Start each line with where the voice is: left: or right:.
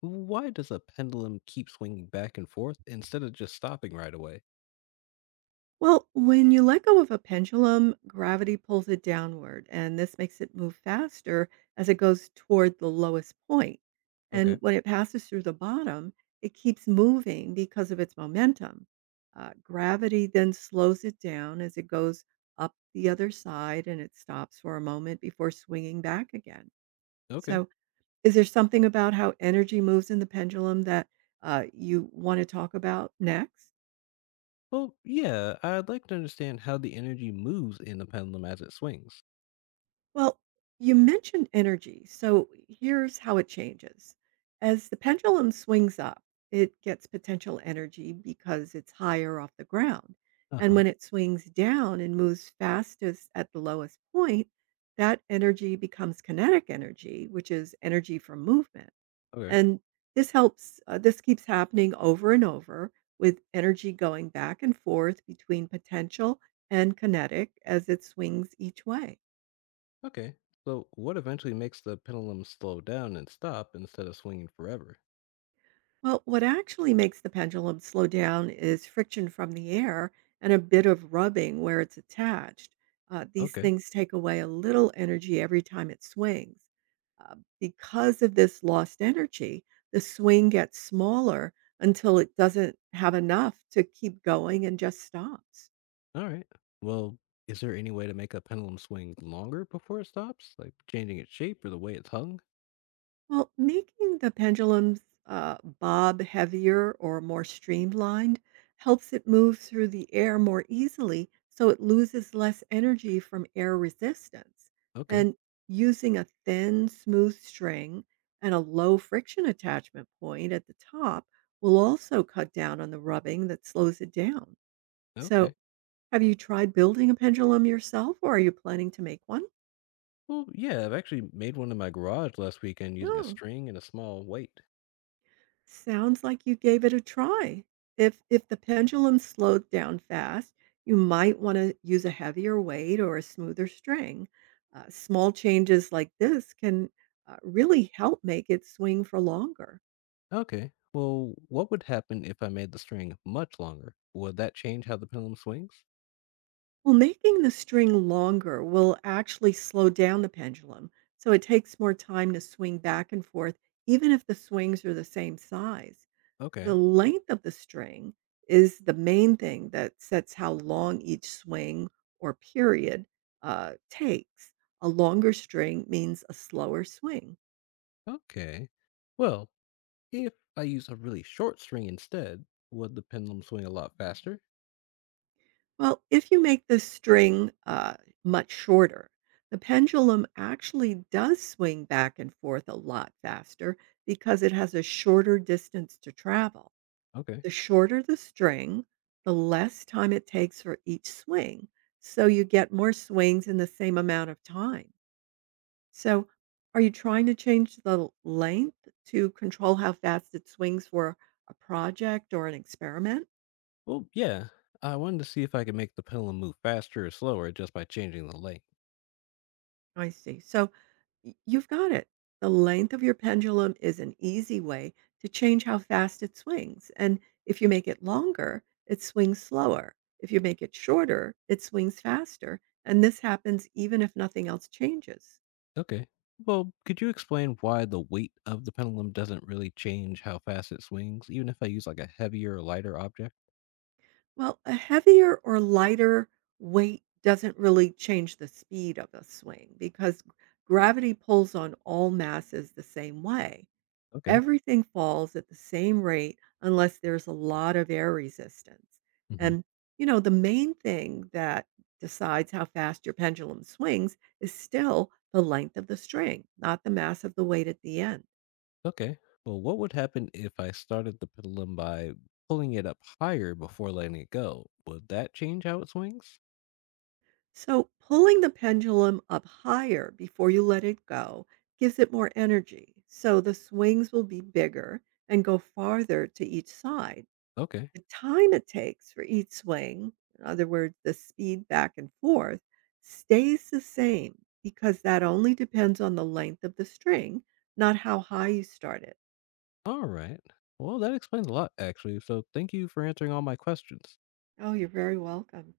left: Why does a pendulum keep swinging back and forth instead of just stopping right away?
right: Well, when you let go of a pendulum, gravity pulls it downward, and this makes it move faster as it goes toward the lowest point.
left: Okay.
right: And when it passes through the bottom, it keeps moving because of its momentum. Gravity then slows it down as it goes up the other side and it stops for a moment before swinging back again.
left: Okay.
right: So, is there something about how energy moves in the pendulum that you want to talk about next?
left: Well, yeah, I'd like to understand how the energy moves in the pendulum as it swings.
right: Well, you mentioned energy. So here's how it changes. As the pendulum swings up, it gets potential energy because it's higher off the ground.
left: Uh
right: And
left: huh.
right: when it swings down and moves fastest at the lowest point, that energy becomes kinetic energy, which is energy from movement.
left: Okay.
right: And this keeps happening over and over with energy going back and forth between potential and kinetic as it swings each way.
left: Okay. So, what eventually makes the pendulum slow down and stop instead of swinging forever?
right: Well, what actually makes the pendulum slow down is friction from the air and a bit of rubbing where it's attached. These
left: Okay.
right: things take away a little energy every time it swings. Uh, because of this lost energy, the swing gets smaller until it doesn't have enough to keep going and just stops.
left: All right. Well, is there any way to make a pendulum swing longer before it stops? Like changing its shape or the way it's hung?
right: Well, making the pendulum's bob heavier or more streamlined helps it move through the air more easily so it loses less energy from air resistance.
left: Okay.
right: And using a thin, smooth string and a low friction attachment point at the top will also cut down on the rubbing that slows it down. So,
left: Okay.
right: have you tried building a pendulum yourself or are you planning to make one?
left: Well, yeah, I've actually made one in my garage last weekend using a
right: No.
left: string and a small weight.
right: Sounds like you gave it a try. If the pendulum slowed down fast, you might want to use a heavier weight or a smoother string. Small changes like this can really help make it swing for longer.
left: Okay. Well, what would happen if I made the string much longer? Would that change how the pendulum swings?
right: Well, making the string longer will actually slow down the pendulum, so it takes more time to swing back and forth, even if the swings are the same size. The
left: Okay.
right: length of the string is the main thing that sets how long each swing or period takes. A longer string means a slower swing.
left: Okay. Well, if I use a really short string instead, would the pendulum swing a lot faster?
right: Well, if you make the string much shorter, the pendulum actually does swing back and forth a lot faster because it has a shorter distance to travel.
left: Okay.
right: The shorter the string, the less time it takes for each swing. So you get more swings in the same amount of time. So, are you trying to change the length to control how fast it swings for a project or an experiment?
left: Well, yeah. I wanted to see if I could make the pendulum move faster or slower just by changing the length.
right: I see. So, you've got it. The length of your pendulum is an easy way to change how fast it swings. And if you make it longer, it swings slower. If you make it shorter, it swings faster. And this happens even if nothing else changes.
left: Okay. Well, could you explain why the weight of the pendulum doesn't really change how fast it swings, even if I use like a heavier or lighter object?
right: Well, a heavier or lighter weight doesn't really change the speed of a swing because gravity pulls on all masses the same way.
left: Okay.
right: Everything falls at the same rate unless there's a lot of air resistance.
left: Hmm.
right: And, you know, the main thing that decides how fast your pendulum swings is still the length of the string, not the mass of the weight at the end.
left: Okay. Well, what would happen if I started the pendulum by pulling it up higher before letting it go? Would that change how it swings?
right: So, pulling the pendulum up higher before you let it go gives it more energy. So, the swings will be bigger and go farther to each side.
left: Okay.
right: The time it takes for each swing, in other words, the speed back and forth, stays the same because that only depends on the length of the string, not how high you start it.
left: All right. Well, that explains a lot, actually. So thank you for answering all my questions.
right: Oh, you're very welcome.